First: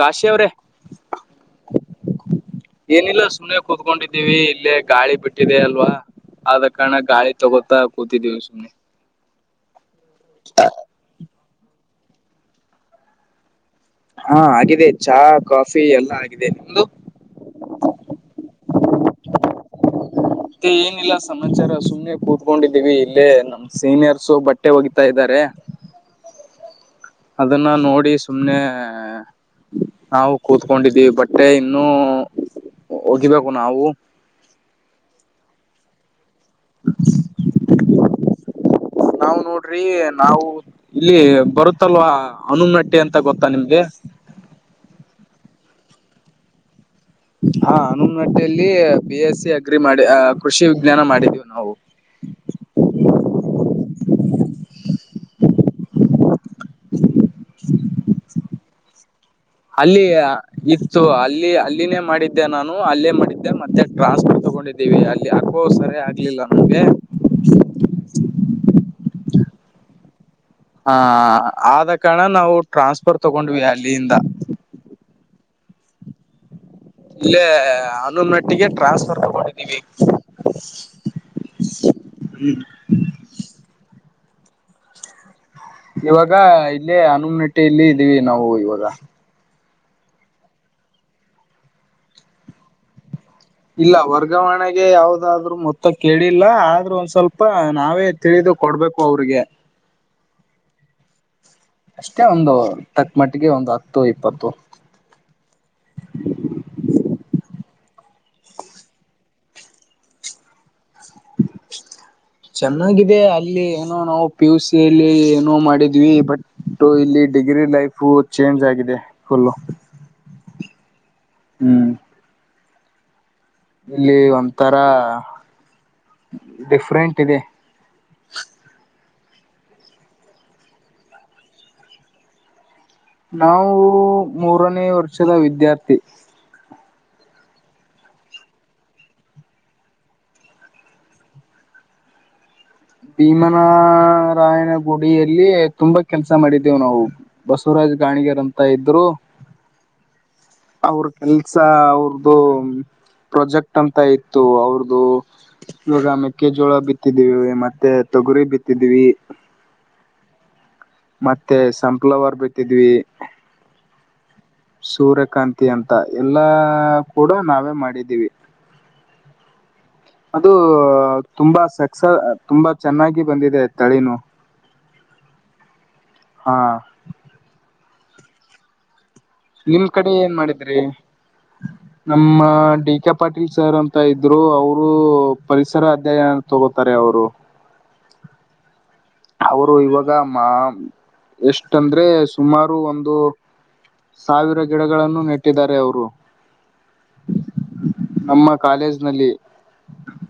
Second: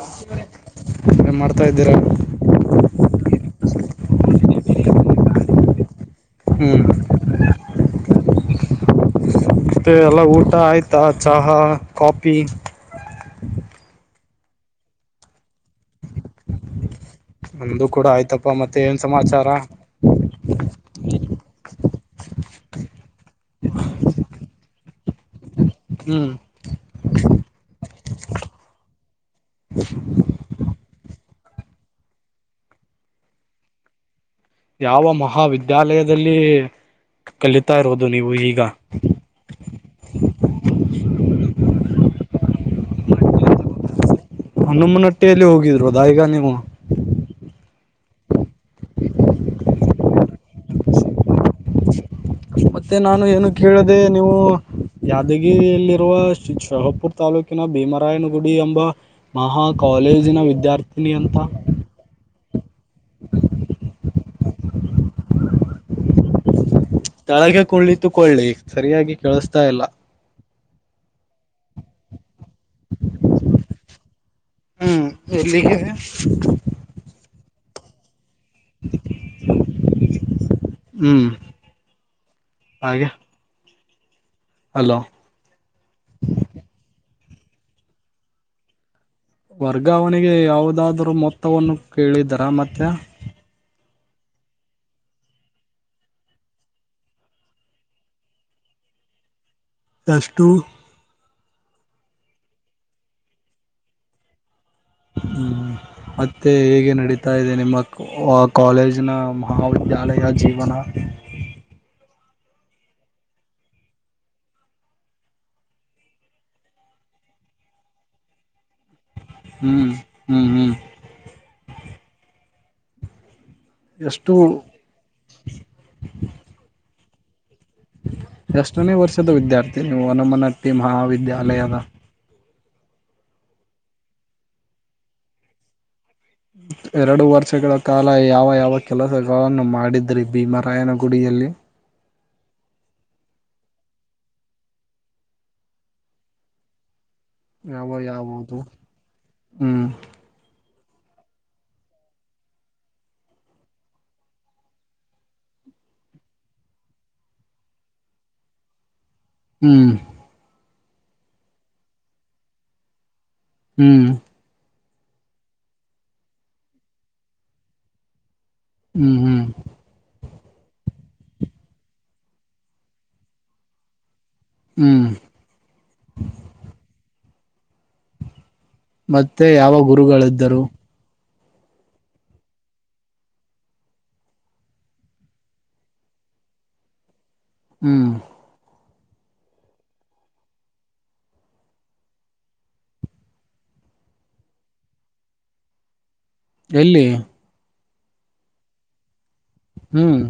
ಕಾಶಿ ಅವ್ರೆ ಅೇ ಮಾಡ್ತಾ ಇದ್ದೀರಾ. ಏನಿಲ್ಲ ಸುನೆ ಕುೂತ್ಕೊಂಡಿದ್ದೀವಿ ಇಲ್ಲೇ ಗಾಳಿ ಬಿಟ್ಟಿದೆ ಅಲ್ವಾ ಆದ ಹ್ಮ್ ಕಾರಣ ಗಾಳಿ. ಕ ಕೂತಿ ದವಿ ಸುನನೆ. ಮತ್ತು ಎಲ್ಲ ಊಟ ಆಯ್ತಾ ಚಹಾ ಕಾಫಿ ಹಾ ಆಗಿದೆ ಚಾ ಕಾಫಿ ಎಲ್ಲಾ ಆಗಿದೆ ನಿಮ್ದ. ನಮ್ದು ಕೂಡ ಆಯ್ತಪ್ಪ ಮತ್ತೆ ಏನ್ ಸಮಾಚಾರ. ಮತ್ತೆ ಏನಿಲ್ಲ ಸಮಾಚಾರ ಸುಮ್ಮ್ನೆ ಕೂತ್ಕೊಂಡಿದ್ದೀವಿ ಇಲ್ಲೇ ನಮ್ಮ. ಸೀನಿಯರ್ಸು ಬಟ್ಟೆ ಹೋಗಿತಾ ಇದ್ದಾರೆ. ಹ್ಮ್. ಅದನ್ನ ನೋಡಿ ಸುಮ್ನೆ. ಹ. ನಾವು ಕೂತ್ಕೊಂಡಿದೀವಿ ಬಟ್ಟೆ ಇನ್ನುೂ ಒೋಗಿಬೇಕು ನಾವು. ಯಾವ ಮಹಾವಿದ್ಯಾಲಯದಲ್ಲಿ ಕಲಿತಾ ಇರೋದು ನೀವು ಈಗ. ೀ ನಾವು ಇಲ್ಲಿ ಬರುತ್ತಲ್ವಾ ಅನು ನಟ್ಟಿ ಅಂತ ಗೊತ್ತಾ ನಿಮ್ಗೆ. ಹ್ಣಮ್ಮನೊಟ್ಟಿಯಲ್ಲಿ ಹೋಗಿದ್ರು ಅದ ಈಗ ನೀವು. ಹಾ ಹನುೂನ್ಗಟ್ಟಲ್ಲಿ ಪ ಎಸ್ ಸಿ ಅಗ್ರಿ ಮಾಡಿ ಅ ಕೃಷಿ ವಿಜ್ಞಾನ ಮಾಡಿದೀವಿ ನಾವು. ಮತ್ತೆ ನಾನು ಏನು ಕೇಳದೆ ನೀವು. ಯಾದಗಿರಿಯಲ್ಲಿರುವ ಶಹಪುರ್ ತಾಲೂಕಿನ ಭೀಮರಾಯನಗುಡಿ ಎಂಬ. ಮಹಾ ಅಲ್ಲಿ ಕಾಲೇಜಿನ ಇತ್ತು ವಿದ್ಯಾರ್ಥಿನಿ ಅಂತ ಅಲ್ಲಿ ಅಲ್ಲಿನೇ ಮಾಡಿದ್ದ. ಮೆ ನಾನು ಅಲ್ಲೇ ಮಾಡಿದ್ದೆ ಮತ್ತೆ ಟ್ರಾನ್ಸ್ಫೋರ್ ತಗೊಂಡಿದ್ದೀವಿ ಅಲ್ಲಿ ಹಾಕೋ ಸರಿ ಆಗ್ಲಿಲ್ಲ ನಮ್ಗೆ. ತಳಗೆ ಕುಣಿತು ಕೊಳ್ಳಿ ಸರಿಯಾಗಿ ಕೇಳಿಸತಾ ಇಲ್ಲ. ಹ ಆದ ಕಾರಣ ನಾವು ಟ್ರಾನ್ಸ್ಫರ್ ತಗೊಂಡ್ವಿ ಅಲ್ಲಿಂದ. ಹ್ಮ್ ಎಲ್ಲಿಕ್ಕೆ. ಇಲ್ಲ ಅನಹಟ್ಟಿ. ಟ್ರಾನ್ಸ್ಫರ್ ತಗೊಂಡಿದ್ದೀವಿ ಹ್ಮ್ ಹ್ಮ. ಹಾಗೆ. ಅಲೋ. ಇವಾಗ ಇಲ್ಲೇ ಹನುಮ್ ನಟ್ಟಿಯಲ್ಲಿ ಇದ್ದೀವಿ ನಾವು ಇವಾಗ. ವರ್ಗಾವಣೆಗೆ ಯಾವವುದಾದ್ರು ಮೊತ್ತವನ್ನು ಕೇಳಿದರ ಮತ್ತೆ. ಇಲ್ಲ ವರ್ಗಾವಣೆಗೆ ಯಾವದಾದ್ರು ಮೊತ್ತ ಕೇಳಿಲ್ಲ ಆದ್ರ ಒಂದ್ ಸ್ವಲ್ಪ ನಾವೇ. ತಿಳಿದು ಕೊಡ್ಬೇಕು ಅವ್ರಿಗೆ. ದಷ್ಟಟು. ಅಷ್ಟೇ ಒಂದು ತಕ್ಕ ಮಟ್ಟಿಗೆ ಒಂದು ಹತ್ತು ಇಪ್ಪತ್ತು. ಹ್ಮ್ ಮತ್ತೆ ಹೇಗೆ ನಡೀತಾ ಇದೆ ನಿಮ್ಮಕ್ಕು. ಆ ಕಾಲೇಜ್ ನ ಮಹಾವಿದ್ಯಾಲಯ ಜೀವನ. [unintelligible] ಚೆನ್ನಾಗಿದೆ ಅಲ್ಲಿ ಏನೋ ನಾವು ಪಿ ಯು ಸಿ ಅಲ್ಲಿ ಏನೋ ಮಾಡಿದ್ವಿ ಬಟ್. ು ಇಲ್ಲಿ ಡಿಗ್ರಿ ಲೈಫು ಚೇಂಜ್ ಆಗಿದೆ. ಫುಲ್ಲು ಹ್ಮ್ ಹ್ಮ್ ಹ್ಮ್. ಹ್ಮ್. ಇಲ್ಲಿ ಎಷ್ಟು ಒಂಥರ ಡಿಫ್ರೆಂಟ್ ಇದೆ. ಎಷ್ಟನೇ ವರ್ಷದ ವಿದ್ಯಾರ್ಥಿ ನೀವು ಹನುಮನಟ್ಟಿ ಮಹಾವಿದ್ಯಾಲಯದ. ನಾವು ಮೂರನೇ ವರ್ಷದ ವಿದ್ಯಾರ್ಥಿ. ಎರಡು ವರ್ಷಗಳ ಕಾಲ ಯಾವ ಯಾವ ಕೆಲಸಗಳನ್ನು ಮಾಡಿದ್ರಿ ಭೀಮರಾಯನಗುಡಿಯಲ್ಲಿ. ಭೀಮನಾರಾಯನ ಗುಡಿಯಲ್ಲಿ ತುಂಬಾ ಕೆಲ್ಸ ಮಾಡಿದ್ದೇವು ನಾವು. ಬಸವರಾಜ್ ಯಾವ ಗಾಣಿಗೆ ಯಾವುದು ರಂತ ಇದ್ರು. ಹ್ಮ್. ಅವ್ರ್ ಕೆಲ್ಸ ಅವ್ರ್ದು ಪ್ರಾಜೆಕ್ಟ್ ಅಂತ ಇತ್ತು ಅವರ್ದು. ಇವಾಗ ಮೆಕ್ಕೆಜೋಳ ಬಿತ್ತಿದ್ದೀವಿ ಮತ್ತೆ ತೊಗುರಿ ಬಿತ್ತಿದ್ದೀವಿ. ಹ್ಮ್. ಮತ್ತೆ ಸಂಪ್ಲವರ್ ಬಿಟ್ಟಿದಿವಿ. ಹ್ಮ್. ಸೂರ್ಯಕಾಂತಿ ಅಂತ ಎಲ್ಲಾ ಕೂಡ ನಾವೇ ಮಾಡಿದ್ದೀವಿ. ಹ್ಮ್. ಹ್ಮ್ ಅದು ತುಂಬಾ ಸಕ್ಸ ತುಂಬಾ ಚೆನ್ನಾಗಿ ಬಂದಿದೆ ತಳಿನು. ಹ್ಮ್. ಹಾ. ಮತ್ತೆ. ಯಾವ ನಿಮ್ ಕಡೆ ಏನ್ ಗುರುಗಳಿದ್ದರು ಮಾಡಿದ್ರಿ. ನಮ್ಮ ಡಿ ಕೆ ಪಾಟೀಲ್ ಸರ್ ಅಂತ ಇದ್ರು ಅವರು ಪರಿಸರ ಅಧ್ಯಾಯ. ತಗೋತಾರೆ ಅವ್ರು. ಹ್ಮ್. ಅವರು ಇವಾಗ ಮಾಮ್ ಎಷ್ಟ ಅಂದ್ರೆ ಸುಮಾರು ಒಂದು. ಸಾವಿರ ಗಿಡಗಳನ್ನು ನೆಟ್ಟಿದ್ದಾರೆ ಅವರು. ಎಲ್ಲಿ. ನಮ್ಮ ಕಾಲೇಜ್ ನಲ್ಲಿ. ಹ್ಮ್.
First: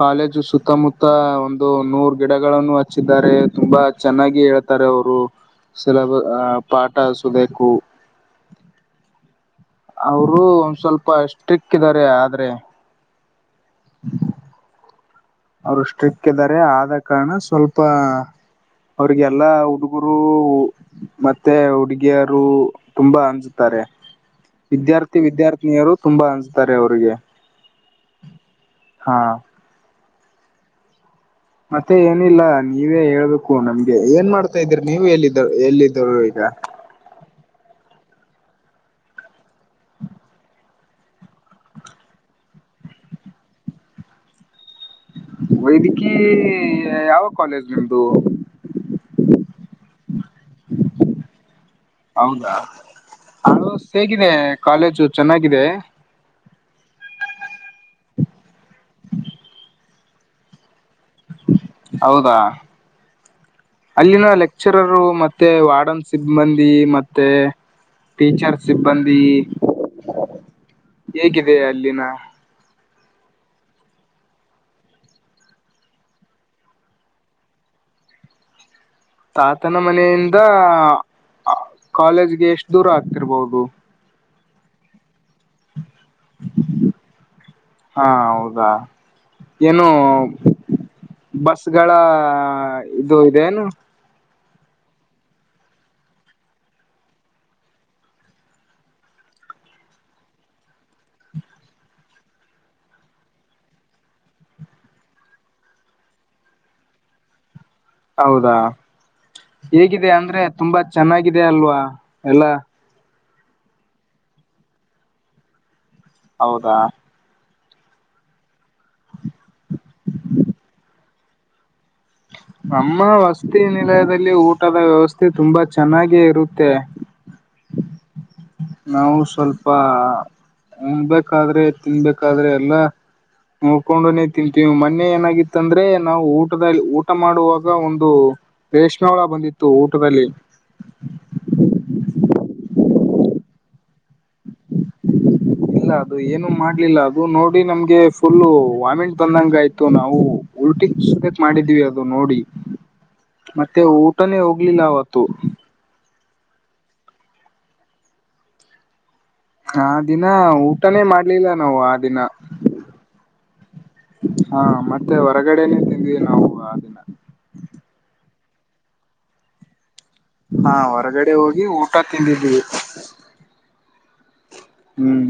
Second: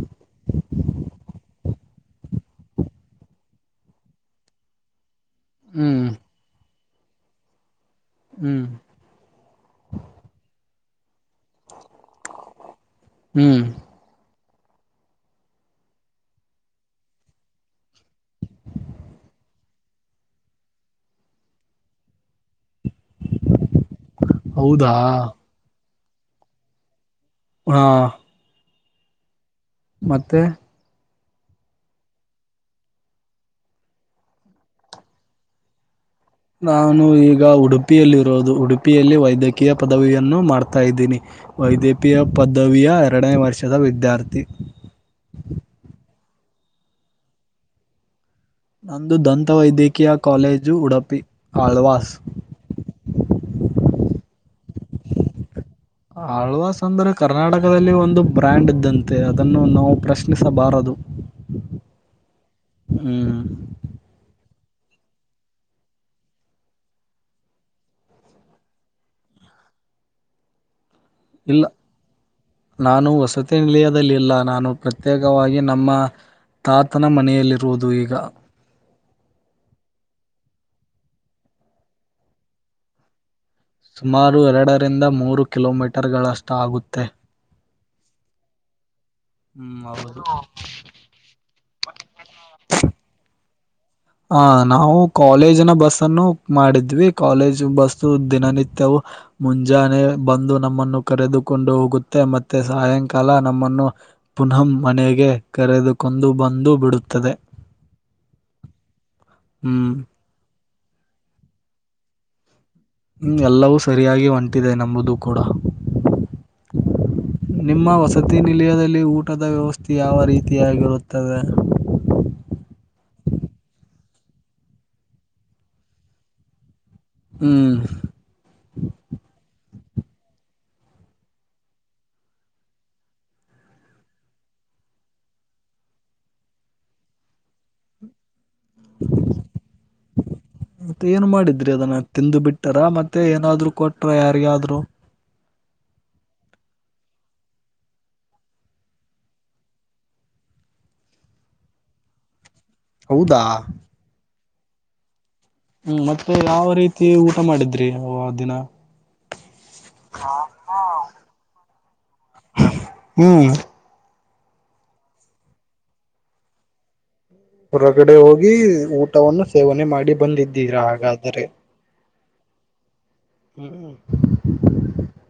ಕಾಲೇಜು ಸುತ್ತಮುತ್ತ ಒಂದು ನೂರ್ ಗಿಡಗಳನ್ನು ಹಚ್ಚಿದ್ದಾರೆ ತುಂಬಾ ಚೆನ್ನಾಗಿ ಹೇಳ್. ತಾರೆ ಅವರು ಹ್ಮ್ ಸಿಲೆಬ ಅ ಪಾಠಿ ಸುಲೇಕು. ಹ್ಮ್. ಅವರು ಒಂದ್ ಸ್ವಲ್ಪ ಸ್ಟ್ರಿಕ್ ಇದ್ದಾರೆ ಆದ್ರೆ. ಹ್ಮ್. ಅವ್ರು ಸ್ಟ್ರಿಕ್ಟ್ ಇದ್ದಾರೆ ಆದ ಕಾರಣ ಸ್ವಲ್ಪ. ಅವ್ರಿಗೆಲ್ಲಾ ಹುಡಗುರು ರು ಮತ್ತೆ ಹುಡುಗಿಯರು. ತುಂಬಾ ಅಂಜತಾರೆ ಹೌದಾ ವಿದ್ಯಾರ್ಥಿ ವಿದ್ಯಾರ್ಥಿನಿಯರು ತುಂಬಾ ಅಂಜತಾರೆ ಅವರಿಗೆ. ಹಾ. ಹಾ. ಮತ್ತೆ. ಮತ್ತೆ ಏನಿಲ್ಲ ನೀವೇ ಹೇಳ್ಬೇಕು ನಮ್ಗೆ ಏನ್ ಮಾಡ್ತಾ ಇದೀರಿ ನೀವ ಎಲ್ಲಿದ್ದ ಎಲ್ಲಿದ್ದ್ರು ಈಗ ನಾನು ಈಗ ಉಡುಪಿಯಲ್ಲಿರೋದು ಉಡುಪಿಯಲ್ಲಿ ವೈದ್ಯಕೀಯ ಪದವಿಯನ್ನು ಮಾಡ್ತಾ ಇದ್ದೀನಿ. ವೈದ್ಯಕೀಯ ಪದವಿಯ ಎರಡನೇ ವರ್ಷದ ವಿದ್ಯಾರ್ಥಿ. ವೈದಿಕೀ ಯಾವ ಕಾಲೇಜ್ ನಿಮ್ದು. ನಂದು ದಂತ ವೈದ್ಯಕೀಯ ಕಾಲೇಜು ಉಡುಪಿ ಆಳ್ವಾಸ್. ನಾ ಹ ಹೇಗಿದೆ ಕಾಲೇಜು ಚೆನ್ನಾಗಿದೆ. ಆಳ್ವಾಸ್ ಅಂದ್ರೆ ಕರ್ನಾಟಕದಲ್ಲಿ ಒಂದು ಬ್ರ್ಯಾಂಡ್ ಇದ್ದಂತೆ ಅದನ್ನು ನಾವು ಪ್ರಶ್ನಿಸಬಾರದು. ಹೌದಾ ಹ್ಮ್ ಅಲ್ಲಿನ ಲೆಕ್ಚರರು ಮತ್ತೆ ವಾರ್ಡನ್ ಸಿಬ್ಬಂದಿ ಮತ್ತೆ [unintelligible] ಸಿಬ್ಬಂದಿ ಹೇಗಿದೆ ಇಲ್ಲ ಅಲ್ಲಿನ. ನಾನು ವಸತಿ ನಿಲಯದಲ್ಲಿಲ್ಲ ನಾನು ಪ್ರತ್ಯೇಕವಾಗಿ ನಮ್ಮ. ತಾತನ ಮನೆಯಲ್ಲಿರುವುದು ಈಗ. ತಾತನ ಮನೆಯಿಂದ ಕಾಲೇಜ್ಗೆ ಎಷ್ಟು ದೂರ ಆಗ್ತಿರ್ಬಹುದು. ಸುಮಾರು ಎರಡರಿಂದ ಮೂರು ಕಿಲೋ ಮೀಟರ್ ಗಳಷ್ಟು ಆಗುತ್ತೆ. ಹಾ ಹೌದಾ ಹ್ಮ್ ಏನು ಹೌದು ಬಸ್ಗಳ ಇದು ಏನು. ಹ ನಾವು ಕಾಲೇಜಿನ ಬಸ್ ಅನ್ನು ಮಾಡಿದ್ವಿ ಕಾಲೇಜ್ ಬಸ್ಸು ದಿನನಿತ್ಯವು. ಮುಂಜಾನೆ ಬಂದು ನಮ್ಮನ್ನು ಕರೆದುಕೊಂಡು ಹೋಗುತ್ತೆ ಮತ್ತೆ ಸಾಯಂಕಾಲ ನಮ್ಮನ್ನು. ಪುನಃ ಮನೆಗೆ ಕರೆದುಕೊಂಡು ಬಂದು ಬಿಡುತ್ತದೆ. ಹೌದಾ ಹ್ಮ್ ಹೇಗಿದೆ ಅಂದ್ರೆ ತುಂಬಾ ಚೆನ್ನಾಗಿದೆ ಅಲ್ವಾ ಎಲ್ಲ. ಹ ಎಲ್ಲವೂ ಸರಿಯಾಗಿ ಒಂಟಿದೆ ನಂಬುದು ಕೂಡ. ಹೌದಾ ನಿಮ್ಮ ವಸತಿ ನಿಲಯದಲ್ಲಿ ಊಟದ ವ್ಯವಸ್ಥೆ ಯಾವ ರೀತಿಯಾಗಿರುತ್ತದೆ. ನಮ್ಮ ವಸತಿ ನಿಲಯದಲ್ಲಿ ಊಟದ ವ್ಯವಸ್ಥೆ ತುಂಬಾ ಚೆನ್ನಾಗ ಇರುತ್ತೆ. ಹ್ಮ್ ನಾವು ಸ್ವಲ್ಪ ಉಂಬಬೇಕಾದ್ರೆ ತಿನ್ಬೇಕಾದ್ರೆ ಎಲ್ಲಾ. ನೋಡ್ಕೊಂಡನನೆ ತಿಂತೀವಿ ಮೊನ್ನೆ ಏನಾಗಿತ್ತ ಅಂದ್ರೆ ನಾವು ಊಟದಾಳಿ ಊಟ ಮಾಡುವಾಗ ಒಂದು. ರೇಷ್ಮೆ ಹುಳ ಬಂದಿತ್ತು ಊಟದಲ್ಲಿ. ಮ ಏನ್ ಮಾಡಿದ್ರಿ ಅದನ್ನ ತಿಂದು ಬಿಟ್ಟಾರ ಮತ್ತೆ ಏನಾದ್ರು ಕೊಟ್ರ ಯಾರಿಗಾದ್ರು. ಇಲ್ಲ ಅದು ಏನು ಮಾಡ್ಲಿಲ್ಲ ಅದು ನೋಡಿ ನಮ್ಗೆ ಫುಲ್ಲ ವಾಮಿಟ್ ಬಂದಂಗ ಆಯ್ತು ನಾವು. ಉಲ್ಟಿ ಸುರಕ್ ಮಾಡಿದ್ವಿ ಅದು ನೋಡಿ ಹೌದಾ ಮತ್ತೆ ಊಟನೇ ಹೋಗ್ಲಿಲ್ಲ ಅವತ್ತು. ಹ್ಮ್ ಮತ್ತೆ ಯಾವ ರೀತಿ ಊಟ ಮಾಡಿದ್ರಿ ನೀವು ಅ ದಿನ. ಆ ದಿನ ಊಟನೇ ಮಾಡ್ಲಿಲ್ಲ ನಾವು ಆ ದಿನ. ಹ್ಮ್ ಹಾ ಮತ್ತೆ ಹೊರಗಡೆನೆೇ ತಿಂದ್ವಿ ನಾವು ಅ ಹೊರಗಡೆ ಹೋಗಿ ಊಟವನ್ನು ಸೇವನೆ ಮಾಡಿ ಹಾ ಬಂದಿದ್ದೀರಾ ಹೊರಗಡೆ ಹಾಗಾದರೆ. [unintelligible] ಹ್ಮ್ ಹೂ ಹ್ಮ್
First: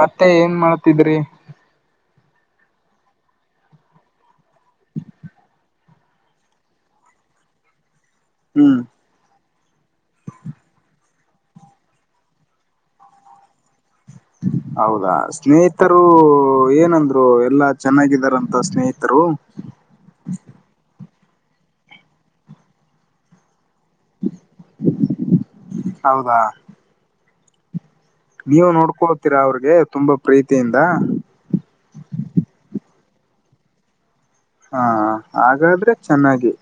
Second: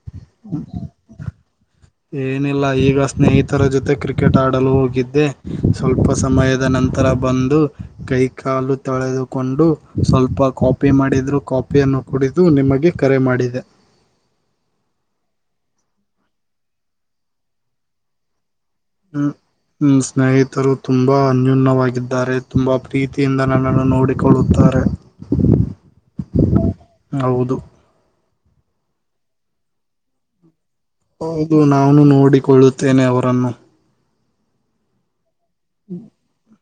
ಮತ್ತೆ ಏನ್ ಮಾಡತಿದ್ರಿ. ಏನಿಲ್ಲ ಈಗ ಸ್ನೇಹಿತರ ಜೊತೆ ಕ್ರಿಕೆಟ್ ಆಡಲು ಹೋಗಿದ್ದೆ ಸ್ವಲ್ಪ ಸಮಯದ ನಂತ ತರ ಬಂದು ಕೈ ಕಾಲು ಹ್ಮ್ ತೊಳೆದು ಕೊಂಡು ಸ್ವಲ್ಪ ಕಾಪಿ ಮಾಡಿದ್ರು ಕಾಪಿಯನ್ನು ಕುಡಿದು ನಿಮಗೆ ಕರೆ ಮಾಡಿದೆ. ಹೌದಾ ಸ್ನೇಹಿತರು ಏನಂದ್ರು ಎಲ್ಲಾ ಚೆನ್ನಾಗಿದಾರಂತ ಸ್ನೇಹಿತ ಹೂ ಹೂ ಸ್ನೇಹಿತರು ತುಂಬಾ ಅನ್ಯೂನ್ಯವಾಗಿದ್ದಾರೆ ತುಂಬಾ ಪ್ರೀತಿಯಿಂದ ನನ್ನನ್ನು ನೋಡಿ ಹೌದಾ [unintelligible] ಹೌದು. ನೀವು ನೋಡ್ಕೊಳ್ತೀರಾ ಅವ್ರಿಗೆ ತುಂಬಾ ಪ್ರೀತಿಯಿಂದ. ಹೌದು ನಾನು ನೋಡಿಕೊಳ್ಳುತ್ತೇನೆ ಅವರನ್ನು. ಹಾ ಹಾಗಾದ್ರೆ ಚೆನ್ನಾಗಿ.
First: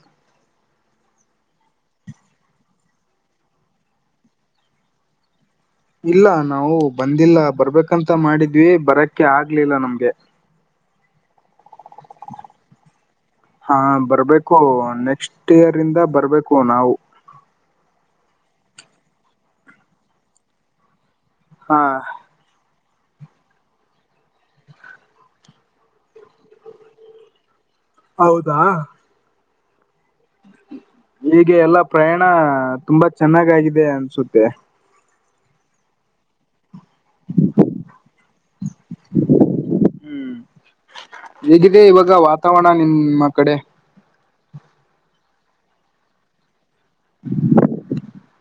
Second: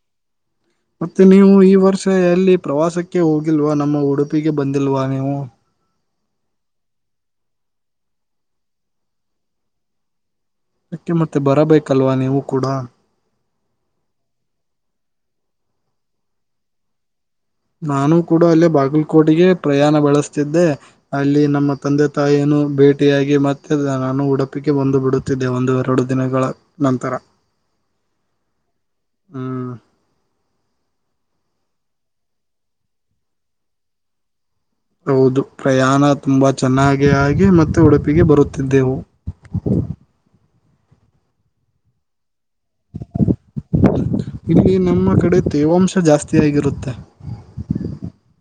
ಮತ್ತೆ ನೀವು ಈ ವರ್ಷ ಎಲ್ಲಿ ಪ್ರವಾಸಕ್ಕೆ ಹೋಗಿಲ್ವಾ ನಮ್ಮ ಉಡುಪಿಗೆ ಬಂದಿಲ್ವಾ ನೀವು ಇಲ್ಲ ನಾವು ಬಂದಿಲ್ಲ ಬರ್ಬೇಕಂತ ಮಾಡಿದ್ವಿ ಬರಕ್ಕೆೆ ಆಗ್ಲಿಲ್ಲ ನಮ್ಗೆ ಅದಕ್ಕೆ ಮತ್ತೆ ಬರಬೇಕಲ್ವಾ ನೀವು ಕೂಡ ಹಾ ಬರ್ಬೇಕು ನೆಕ್ಸ್ಟ್ ಇಯರ್ ಇಂದ ಬರ್ಬೇಕು ನಾವು ನಾನು ಕೂಡ ಅಲ್ಲೇ ಬಾಗಲಕೋಟೆಗೆ ಪ್ರಯಾಣ ಬೆಳೆಸ್ತಿದ್ದೆ ಅಲ್ಲಿ ನಮ್ಮ ಹಾ ತಂದೆ ತಾಯಿಯನು ಬೇಟಿ ಭೇಟಿಯಾಗಿ ಮತ್ತೆ ನಾನು ಉಡುಪಿಗೆ ಬಂದು ಬಿಡುತ್ತಿದ್ದೆ ಒಂದು ಎರಡು ದಿನಗಳ ನಂತರ ಹೌದಾ ಹಾ ಹೀಗೆ ಎಲ್ಲ ಪ್ರಯಾಣ ತುಂಬಾ ಚೆನ್ನಾಗಾಗಿದೆ ಅನ್ಸುತ್ತೆ ಹೌದು ಪ್ರಯಾಣ ತುಂಬಾ ಚೆನ್ನಾಗಿ ಆಗಿ ಮತ್ತೆ ಉಡುಪಿಗೆ ಬರುತ್ತಿದ್ದೆವು ಹ್ಮ್ ಹೇಗಿದೆ ಇವಾಗ ವಾತಾವರಣ ನಿಮ್ಮ ಕಡೆ ಇಲ್ಲಿ ನಮ್ಮ ಕಡೆ ತೇವಾಂಶ ಜಾಸ್ತ ಆಗಿರುತ್ತೆ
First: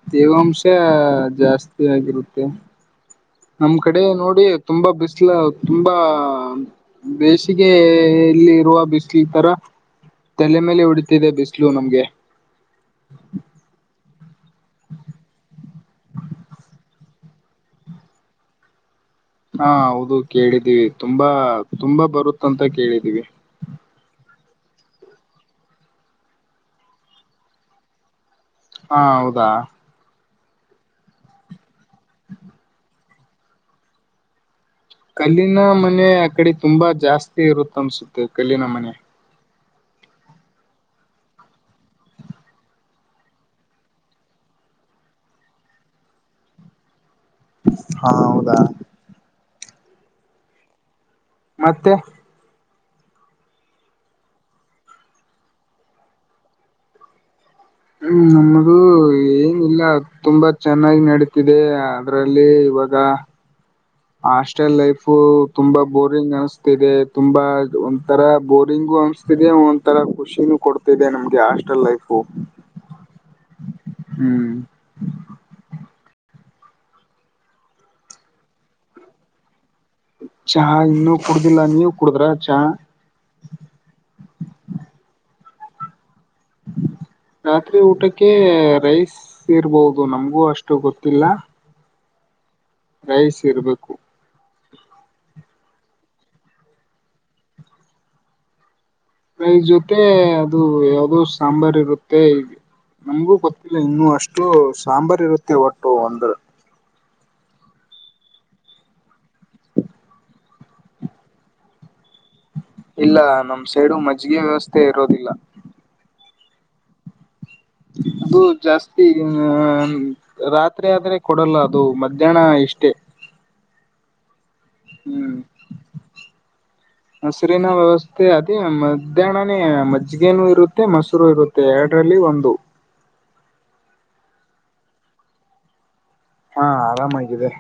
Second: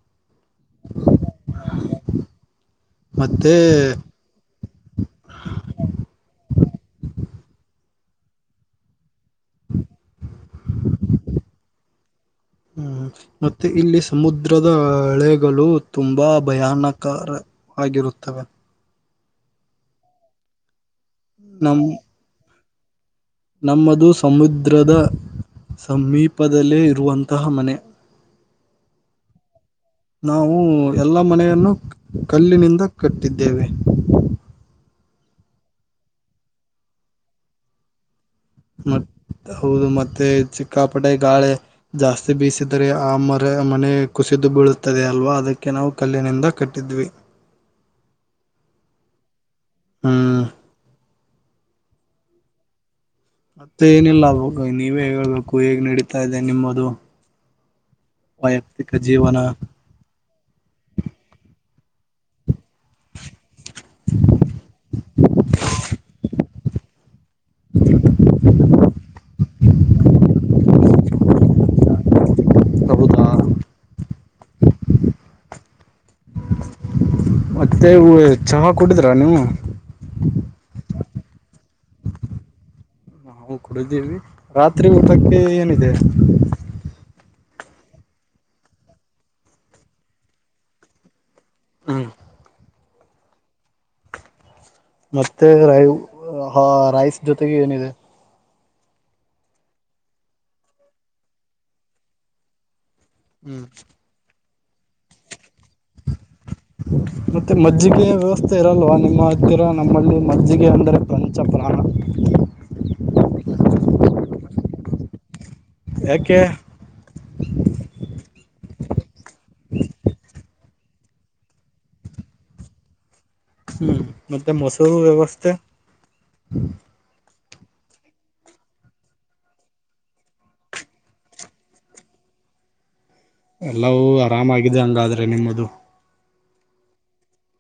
ತೇವಾಂಶ ಜಾಸ್ತಿ ಆಗಿರುತ್ತೆ ಮತ್ತೆ ನಮ್ ಕಡೆ ನೋಡಿ ತುಂಬಾ ಬಿಸ್ಲು ತುಂಬಾ ಬೇಸಿಗೆ ಇಲ್ಲಿ ಇರುವ ಬಿಸಿಲು ತರ ತಲೆ ಮೇಲೆ ಉಡತಿದೆ ಬಿಸಿಲು ನಮ್ಗೆ ಹ್ಮ ಮತ್ತೆ ಇಲ್ಲಿ ಸಮುದ್ರದ ಹಳೆಗಳು ತುಂಬಾ ಭಯಾನಕಾರ ಆಗಿರುತ್ತವೆ ಹಾ ಹೌದು ಕೇಳಿದ್ದೀವಿ ತುಂಬಾ ನಮ್ ತುಂಬಾ ಬರುತ್ತಂತ ಕೇಳಿದೀವಿ ನಮ್ಮದು ಸಮುದ್ರದ ಸಮೀಪದಲ್ಲೇ ಇರುವಂತಹ ಮನೆ ಹಾ ಹೌದಾ ನಾವು ಎಲ್ಲ ಮನೆಯನ್ನು ಕಲ್ಲಿನಿಂದ ಕಟ್ಟಿದ್ದೇವೆ ಕಲ್ಲಿನ ಮನೆ ಆ ಕಡೆ ತುಂಬಾ ಜಾಸ್ತಿ ಇರುತ್ತ ಅನ್ಸುತ್ತೆ ಕಲ್ಲಿನ ಮನೆ ಮತ್ ಹೌದು ಮತ್ತೆ ಚಿಕ್ಕಾಪಟೆ ಗಾಳೆ ಜಾಸ್ತಿ ಬೀಸಿದರೆ ಆ ಮರ ಮನೆ ಕುಸಿದು ಬೀಳುತ್ತದೆ ಅಲ್ವಾ ಅದಕ್ಕೆ ನಾವು ಕಲ್ಲಿನಿಂದ ಕಟ್ಟಿದ್ವಿ ಹಾ ಹೌದಾ ಹ್ಮ್ ಮತ್ತೆ ಮತ್ತೆ ಏನಿಲ್ಲ ನೀವೇ ಹೇ ಹೇಳ್ಬೇಕು ಹೇಗ್ ನಡೀತಾ ಇದೆ ನಿಮ್ಮದು ಹ್ಮ್ ನಮ್ಮದು ವೈಯಕ್ತಿಕ ಜೀವನ ಏನಿಲ್ಲ ತುಂಬಾ ಚೆನ್ನಾಗಿ ನಡತಿದೆ ಅದ್ರಲ್ಲಿ ಇವಾಗ ಹಾಸ್ಟೆಲ್ ಲೈಫು ತುಂಬಾ ಬೋರಿಂಗ್ ಅನಿಸ್ತಾ ಇದೆ ತುಂಬಾ ಒಂಥರ ಬೋರಿಂಗು ಅನ್ಸ್ತ ಒಂಂತರ ಖುಷಿನೂ ಕೊಡ್ತಿದೆ ನಮ್ಗೆ ಹಾಸ್ಟೆಲ್ ಲೈಫು ಹೌದ ಹ್ಮ್ ಮತ್ತ ಹ ಚಹಾ ಕುಟ್ಟಿದಿರಾ ನೀವು ಚಹಾ ಇನ್ನುೂ ಕುಡುದಿಲ್ಲ ನೀವು ಕುಡುದ್ರ ಚಹಾ ನಾವು ಕುಡಿದ್ದೀವಿ ರಾತ್ರಿ ಊಟಕ್ಕೆ ಏನಿದೆ ರಾತ್ರಿ ಊಟಕ್ಕೆ ರೈಸ್ ಇರ್ಬಹುದು ನಮ್ಗೂ ಅಷ್ಟು ಗೊತ್ತಿಲ್ಲ ಹ್ಮ್ ರೈಸ್ ಇರ್ಬೇಕು ಮತ್ತೆ ರೈ ರೈಸ್ ಜೊತೆಗೆ ಏನಿದೆ ಪ್ರೈ ಜೊತೆ ಅದು ಯಾವದೋ ಸಾಂಬಾರ್ ಇರುತ್ತೆ ಈಗ ನಮಗೂ ಹ್ಮ್ ಗೊತ್ತಿಲ್ಲ ಇನ್ನು ಅಷ್ಟು ಸಾಂಬಾರ್ ಇರುತ್ತೆ ಒಟ್ಟು ಒಂದ ಮತ್ತೆ ಮಜ್ಜಿಗೆಯ ವ್ಯವಸ್ಥೆ ಇರಲ್ವಾ ನಿಮ್ಮ ಹತ್ತಿರ ನಮ್ಮಲ್ಲಿ ಮಜ್ಜಿಗೆ ಅಂದ್ರೆ ಪಂಚ ಪ್ರಾಣ. ಇಲ್ಲ ನಮ್ ಸೈಡು ಮಜ್ಜಿಗೆ ವ್ಯವಸ್ಥೆ ಇರೋದಿಲ್ಲ. ಯಾಕೆ ಅದು ಜಾಸ್ತಿ ರಾತ್ರಿ ಆದ್ರೆ ಕೊಡಲ್ಲ ಅದು ಮಧ್ಯಾಹ್ನ ಇಷ್ಟೇ. ಹ್ಮ್ ಮತ್ತೆ ಮೊಸರು ವ್ಯವಸ್ಥೆ. ಮೊಸರಿನ ವ್ಯವಸ್ಥೆ ಅದೇ ಮಧ್ಯಾಹ್ಣ ನೇ ಮಜ್ಗೇನು ಇರುತ್ತೆ ಮೊಸರೂ ಇರುತ್ತೆ. ಎರಡ್ರಲ್ಲಿ ಒಂದು. ಎಲ್ಲವೂ ಆರಾಮಾಗಿದೆ ಹಂಗಾದ್ರೆ ನಿಮ್ಮದು. ಹಾ ಆರಾಮಾಗಿದೆ.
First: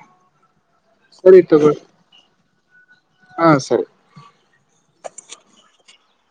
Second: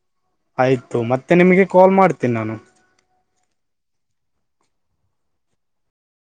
ಆಯ್ತು ಮತ್ತೆ ಸರಿ ನಿಮಗೆ ತಗೊಳ್ಳಿ ಕಾಲ್ ಮಾಡ್ತೀನಿ ನಾನು. ಹಾ ಸರಿ